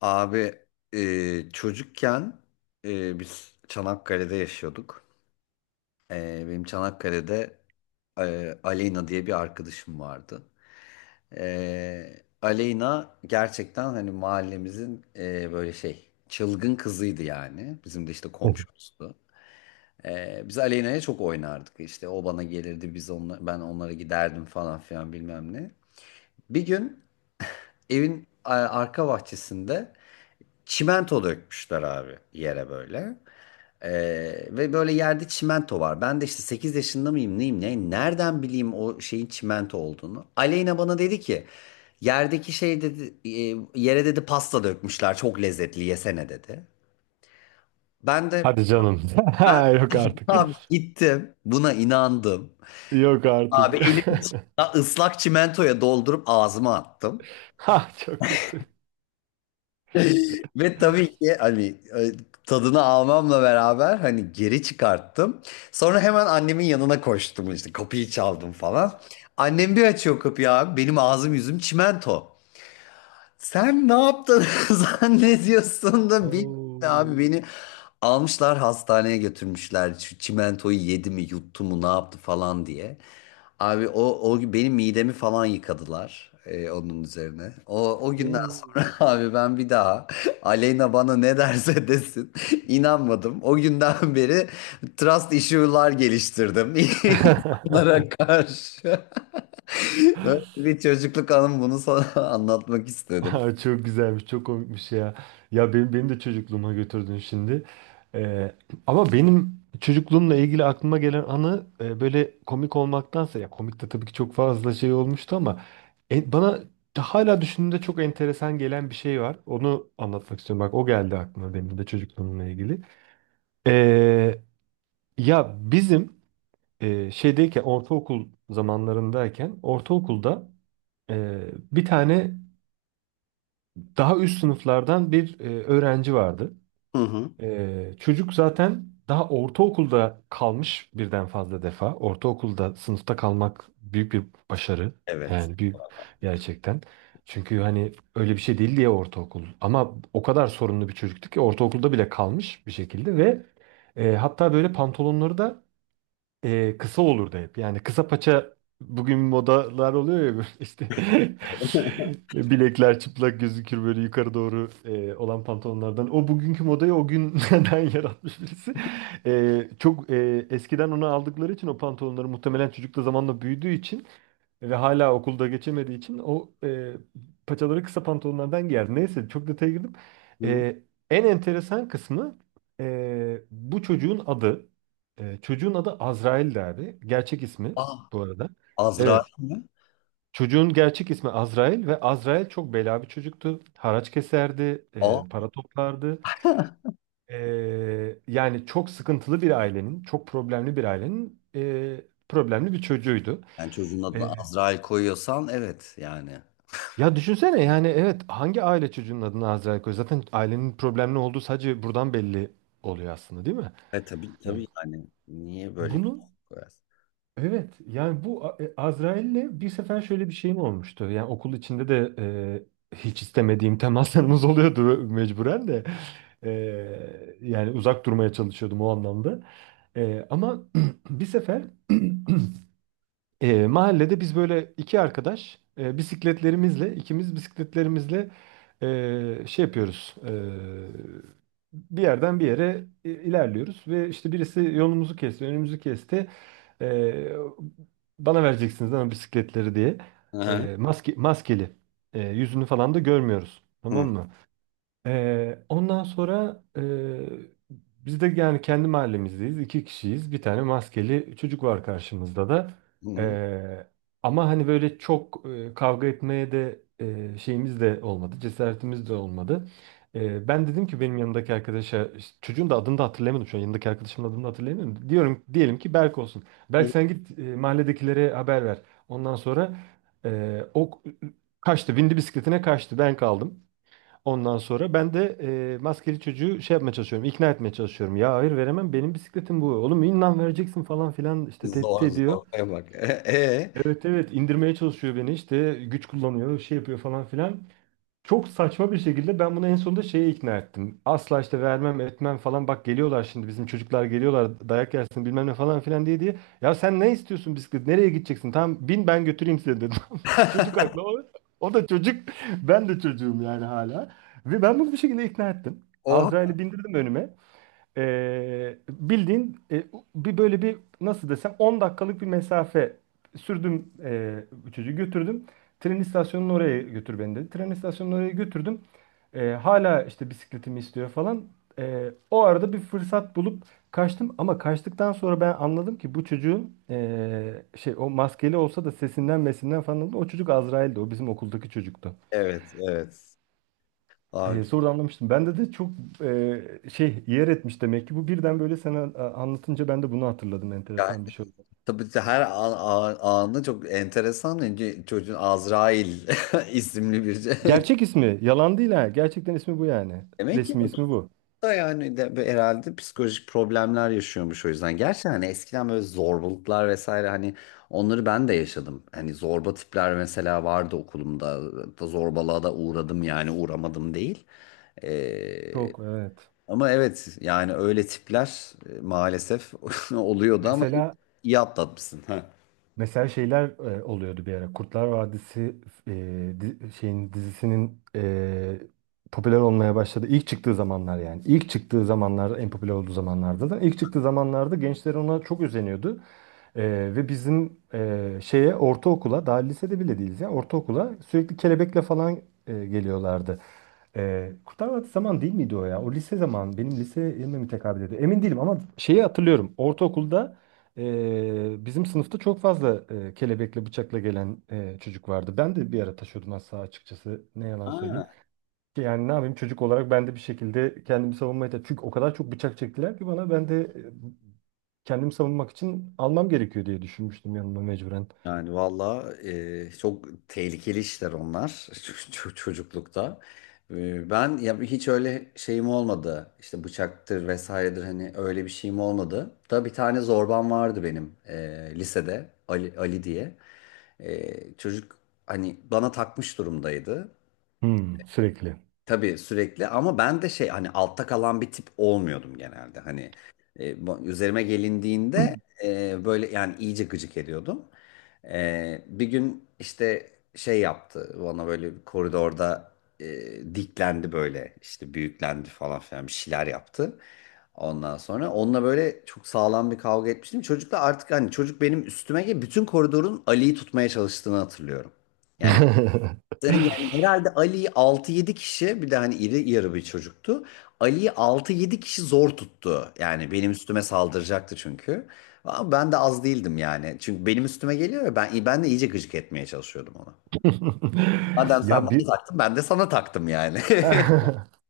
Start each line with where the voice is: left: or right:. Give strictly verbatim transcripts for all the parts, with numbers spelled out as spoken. left: Abi, e, çocukken e, biz Çanakkale'de yaşıyorduk. E, benim Çanakkale'de e, Aleyna diye bir arkadaşım vardı. E, Aleyna gerçekten hani mahallemizin e, böyle şey çılgın kızıydı yani. Bizim de işte komşumuzdu. E, biz Aleyna'ya çok oynardık. İşte o bana gelirdi, biz onla, ben onlara giderdim falan filan bilmem ne. Bir gün evin a- arka bahçesinde çimento dökmüşler abi yere böyle. Ee, Ve böyle yerde çimento var. Ben de işte sekiz yaşında mıyım neyim ne? Nereden bileyim o şeyin çimento olduğunu? Aleyna bana dedi ki yerdeki şey dedi e, yere dedi pasta dökmüşler çok lezzetli yesene dedi. Ben de
right: Hadi canım.
left: ben
right: Ha, yok artık.
left: abi gittim buna inandım.
right: Yok
left: Abi
right: artık.
left: elimi ıslak çimentoya doldurup ağzıma attım.
right: Ha, çok kötü.
left: Ve tabii ki hani e, tadını almamla beraber hani geri çıkarttım. Sonra hemen annemin yanına koştum işte kapıyı çaldım falan. Annem bir açıyor kapıyı abi benim ağzım yüzüm çimento. Sen ne yaptın zannediyorsun da bilmiyorum.
right: Oo.
left: Abi beni almışlar hastaneye götürmüşler. Şu çimentoyu yedi mi yuttu mu ne yaptı falan diye. Abi o, o benim midemi falan yıkadılar e, onun üzerine. O, o günden sonra
right: Oo.
left: abi ben bir daha Aleyna bana ne derse desin inanmadım. O günden beri trust issue'lar geliştirdim insanlara karşı. Böyle bir çocukluk anım, bunu sana anlatmak istedim.
right: Aa, çok güzelmiş, çok komikmiş ya. Ya benim, beni de çocukluğuma götürdün şimdi. Ee, Ama benim çocukluğumla ilgili aklıma gelen anı e, böyle komik olmaktansa ya komik de tabii ki çok fazla şey olmuştu ama e, bana hala düşündüğümde çok enteresan gelen bir şey var. Onu anlatmak istiyorum. Bak o geldi aklıma benim de çocukluğumla ilgili. Ee, Ya bizim e, şeydeyken ortaokul zamanlarındayken ortaokulda e, bir tane daha üst sınıflardan bir e, öğrenci vardı.
left: Hı hı.
right: E, çocuk zaten daha ortaokulda kalmış birden fazla defa. Ortaokulda sınıfta kalmak büyük bir başarı.
left: Evet.
right: Yani büyük gerçekten. Çünkü hani öyle bir şey değil diye ortaokul. Ama o kadar sorunlu bir çocuktu ki ortaokulda bile kalmış bir şekilde ve e, hatta böyle pantolonları da e, kısa olurdu hep. Yani kısa paça bugün modalar oluyor ya böyle işte bilekler çıplak gözükür böyle yukarı doğru e, olan pantolonlardan. O bugünkü modayı o günden yaratmış birisi. E, çok e, eskiden onu aldıkları için o pantolonları muhtemelen çocuk da zamanla büyüdüğü için ve hala okulda geçemediği için o e, paçaları kısa pantolonlardan giyer. Neyse çok detaya girdim.
left: Hı.
right: E, En enteresan kısmı e, bu çocuğun adı. E, çocuğun adı Azrail'di abi. Gerçek ismi
left: Ah,
right: bu arada.
left: Azrail
right: Evet.
left: mi?
right: Çocuğun gerçek ismi Azrail ve Azrail çok bela bir çocuktu. Haraç keserdi, e,
left: Ah.
right: para toplardı. E, Yani çok sıkıntılı bir ailenin, çok problemli bir ailenin e, problemli bir çocuğuydu.
left: Yani çocuğun adını
right: E,
left: Azrail koyuyorsan evet yani.
right: Ya düşünsene yani evet hangi aile çocuğunun adını Azrail koyuyor? Zaten ailenin problemli olduğu sadece buradan belli oluyor aslında, değil mi?
left: E tabii
right: Evet.
left: tabii yani. Niye böyle bir
right: Bunu
left: şey koyarsın?
right: evet yani bu A- e, Azrail'le bir sefer şöyle bir şeyim olmuştu. Yani okul içinde de e, hiç istemediğim temaslarımız oluyordu mecburen de. E, Yani uzak durmaya çalışıyordum o anlamda. E, ama bir sefer E, mahallede biz böyle iki arkadaş e, bisikletlerimizle ikimiz bisikletlerimizle e, şey yapıyoruz. E, bir yerden bir yere i- ilerliyoruz ve işte birisi yolumuzu kesti, önümüzü kesti. E, Bana vereceksiniz ama bisikletleri diye.
left: Hı
right: E, maske, maskeli. E, yüzünü falan da görmüyoruz.
left: hı.
right: Tamam mı? Ee, ondan sonra e, biz de yani kendi mahallemizdeyiz. İki kişiyiz. Bir tane maskeli çocuk var karşımızda da.
left: Hı hı.
right: Ee, Ama hani böyle çok e, kavga etmeye de e, şeyimiz de olmadı. Cesaretimiz de olmadı. Ee, ben dedim ki benim yanımdaki arkadaşa işte çocuğun da adını da hatırlayamadım şu an. Yanındaki arkadaşımın adını da hatırlayamıyorum. Diyorum diyelim ki Berk olsun. Berk sen git e, mahalledekilere haber ver. Ondan sonra e, o kaçtı. Bindi bisikletine kaçtı. Ben kaldım. Ondan sonra ben de e, maskeli çocuğu şey yapmaya çalışıyorum, ikna etmeye çalışıyorum. Ya hayır veremem, benim bisikletim bu. Oğlum inan vereceksin falan filan işte tehdit
left: Zor
right: ediyor.
left: zor koymak. E, e?
right: Evet evet, indirmeye çalışıyor beni işte güç kullanıyor, şey yapıyor falan filan. Çok saçma bir şekilde ben bunu en sonunda şeye ikna ettim. Asla işte vermem etmem falan bak geliyorlar şimdi bizim çocuklar geliyorlar dayak yersin bilmem ne falan filan diye diye. Ya sen ne istiyorsun bisiklet nereye gideceksin? Tamam bin ben götüreyim seni dedim. Çocuk haklı. O, o da çocuk. Ben de çocuğum yani hala. Ve ben bunu bir şekilde ikna ettim.
left: O,
right: Azrail'i bindirdim önüme. Ee, bildiğin e, bir böyle bir nasıl desem on dakikalık bir mesafe sürdüm e, çocuğu götürdüm. Tren istasyonuna oraya götür beni dedi. Tren istasyonuna oraya götürdüm. Ee, hala işte bisikletimi istiyor falan. Ee, o arada bir fırsat bulup kaçtım ama kaçtıktan sonra ben anladım ki bu çocuğun e, şey o maskeli olsa da sesinden mesinden falan anladım. O çocuk Azrail'di. O bizim okuldaki çocuktu.
left: evet evet.
right: E,
left: Abi,
right: sonra anlamıştım. Bende de çok e, şey yer etmiş demek ki. Bu birden böyle sen a- a- anlatınca ben de bunu hatırladım.
left: yani
right: Enteresan bir şey oldu.
left: tabii ki her an, an- anı çok enteresan. Önce çocuğun Azrail isimli bir şey.
right: Gerçek ismi. Yalan değil ha. Gerçekten ismi bu yani.
left: Demek ki
right: Resmi ismi bu.
left: da yani de böyle herhalde psikolojik problemler yaşıyormuş o yüzden. Gerçi hani eskiden böyle zorbalıklar vesaire hani onları ben de yaşadım. Hani zorba tipler mesela vardı okulumda. Da zorbalığa da uğradım yani uğramadım değil. Ee,
right: Çok evet.
left: Ama evet yani öyle tipler e, maalesef oluyordu ama
right: Mesela
left: iyi atlatmışsın. Ha.
right: Mesela şeyler e, oluyordu bir ara. Kurtlar Vadisi e, di- şeyin dizisinin e, popüler olmaya başladı. İlk çıktığı zamanlar yani. İlk çıktığı zamanlar en popüler olduğu zamanlarda da. İlk çıktığı zamanlarda gençler ona çok özeniyordu. E, Ve bizim e, şeye ortaokula daha lisede bile değiliz ya ortaokula sürekli kelebekle falan e, geliyorlardı. Ee, Kurtlar Vadisi zaman değil miydi o ya? O lise zaman. Benim lise liseye mi tekabül ediyor? Emin değilim ama şeyi hatırlıyorum. Ortaokulda ee, bizim sınıfta çok fazla ee, kelebekle bıçakla gelen ee, çocuk vardı. Ben de bir ara taşıyordum az sağa açıkçası. Ne yalan söyleyeyim.
left: Ha.
right: Ki yani ne yapayım çocuk olarak ben de bir şekilde kendimi savunmaya çalıştım. Çünkü o kadar çok bıçak çektiler ki bana ben de ee, kendimi savunmak için almam gerekiyor diye düşünmüştüm yanıma mecburen.
left: Yani valla e, çok tehlikeli işler onlar, Ç- ç- çocuklukta. E, ben ya hiç öyle şeyim olmadı. İşte bıçaktır vesairedir hani öyle bir şeyim olmadı. Da bir tane zorbam vardı benim e, lisede, Ali, Ali diye. E, çocuk hani bana takmış durumdaydı.
right: Hmm, sürekli.
left: Tabii sürekli ama ben de şey hani altta kalan bir tip olmuyordum genelde. Hani e, bu- üzerime gelindiğinde e, böyle yani iyice gıcık ediyordum. E, bir gün işte şey yaptı bana böyle bir koridorda e, diklendi böyle işte büyüklendi falan filan bir şeyler yaptı. Ondan sonra onunla böyle çok sağlam bir kavga etmiştim. Çocukla artık hani çocuk benim üstüme gelip bütün koridorun Ali'yi tutmaya çalıştığını hatırlıyorum. Yani yani herhalde Ali'yi altı yedi kişi, bir de hani iri yarı bir çocuktu. Ali'yi altı yedi kişi zor tuttu. Yani benim üstüme saldıracaktı çünkü. Ama ben de az değildim yani. Çünkü benim üstüme geliyor ya, ben, ben de iyice gıcık etmeye çalışıyordum ona. Madem sen
right: Ya
left: bana
right: bir
left: taktın, ben de sana taktım yani.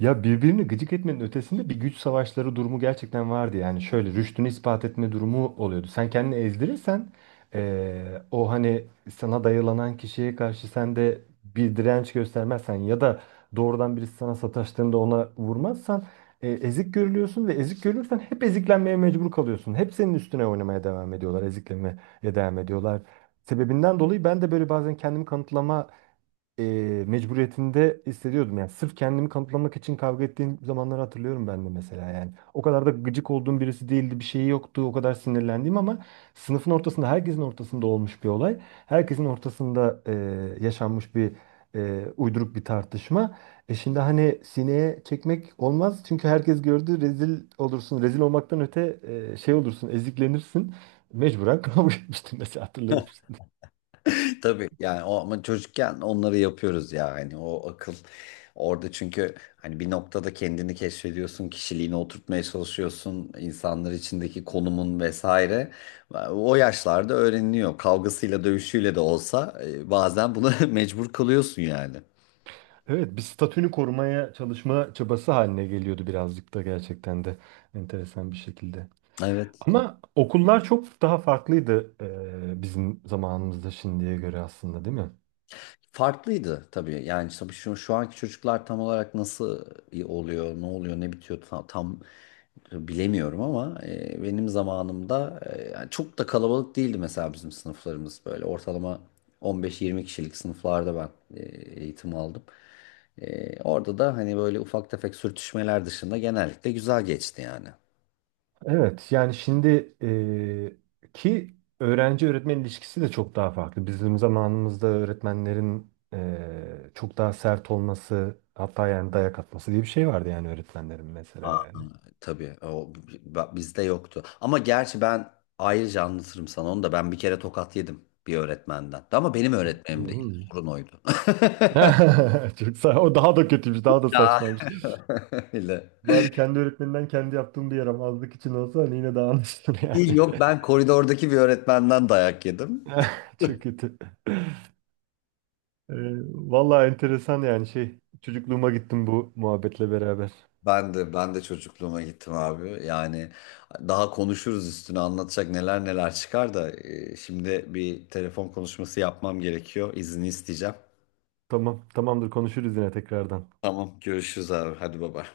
right: Ya birbirini gıcık etmenin ötesinde bir güç savaşları durumu gerçekten vardı. Yani şöyle rüştünü ispat etme durumu oluyordu. Sen kendini ezdirirsen eee, o hani sana dayılanan kişiye karşı sen de bir direnç göstermezsen ya da doğrudan birisi sana sataştığında ona vurmazsan e, ezik görülüyorsun ve ezik görülürsen hep eziklenmeye mecbur kalıyorsun. Hep senin üstüne oynamaya devam ediyorlar, eziklemeye devam ediyorlar. Sebebinden dolayı ben de böyle bazen kendimi kanıtlama e, mecburiyetinde hissediyordum. Yani sırf kendimi kanıtlamak için kavga ettiğim zamanları hatırlıyorum ben de mesela yani. O kadar da gıcık olduğum birisi değildi, bir şeyi yoktu, o kadar sinirlendiğim ama sınıfın ortasında, herkesin ortasında olmuş bir olay. Herkesin ortasında e, yaşanmış bir e, uyduruk bir tartışma. E şimdi hani sineye çekmek olmaz çünkü herkes gördü rezil olursun. Rezil olmaktan öte e, şey olursun, eziklenirsin. Mecburen kavga etmiştim mesela hatırladım.
left: Tabii yani o ama çocukken onları yapıyoruz ya, hani o akıl orada, çünkü hani bir noktada kendini keşfediyorsun, kişiliğini oturtmaya çalışıyorsun, insanlar içindeki konumun vesaire o yaşlarda öğreniliyor, kavgasıyla dövüşüyle de olsa e, bazen buna mecbur kalıyorsun yani.
right: Evet, bir statünü korumaya çalışma çabası haline geliyordu birazcık da gerçekten de enteresan bir şekilde.
left: Evet.
right: Ama okullar çok daha farklıydı e, bizim zamanımızda şimdiye göre aslında, değil mi?
left: Farklıydı tabii. Yani tabii şu, şu anki çocuklar tam olarak nasıl oluyor, ne oluyor, ne bitiyor, tam, tam bilemiyorum ama e, benim zamanımda e, yani çok da kalabalık değildi mesela, bizim sınıflarımız böyle ortalama on beş yirmi kişilik sınıflarda ben e, eğitim aldım. E, orada da hani böyle ufak tefek sürtüşmeler dışında genellikle güzel geçti yani.
right: Evet, yani şimdi e, ki öğrenci öğretmen ilişkisi de çok daha farklı. Bizim zamanımızda öğretmenlerin e, çok daha sert olması, hatta yani dayak atması diye bir şey vardı yani öğretmenlerin mesela yani.
left: Tabii o b- bizde yoktu. Ama gerçi ben ayrıca anlatırım sana onu da, ben bir kere tokat yedim bir öğretmenden. Ama benim öğretmenim değil.
right: Hmm.
left: Sorun oydu.
right: Çok sağ, o daha da kötüymüş, daha da
left: Ya.
right: saçmaymış.
left: Öyle.
right: Bari kendi öğretmeninden kendi yaptığım bir yaramazlık için olsa hani yine daha anlaşılır
left: Değil,
right: yani.
left: yok, ben koridordaki bir öğretmenden dayak yedim.
right: Çok kötü. Ee, Vallahi enteresan yani şey. Çocukluğuma gittim bu muhabbetle beraber.
left: Ben de ben de çocukluğuma gittim abi. Yani daha konuşuruz üstüne, anlatacak neler neler çıkar da e, şimdi bir telefon konuşması yapmam gerekiyor. İzni isteyeceğim.
right: Tamam, tamamdır konuşuruz yine tekrardan.
left: Tamam, görüşürüz abi. Hadi baba.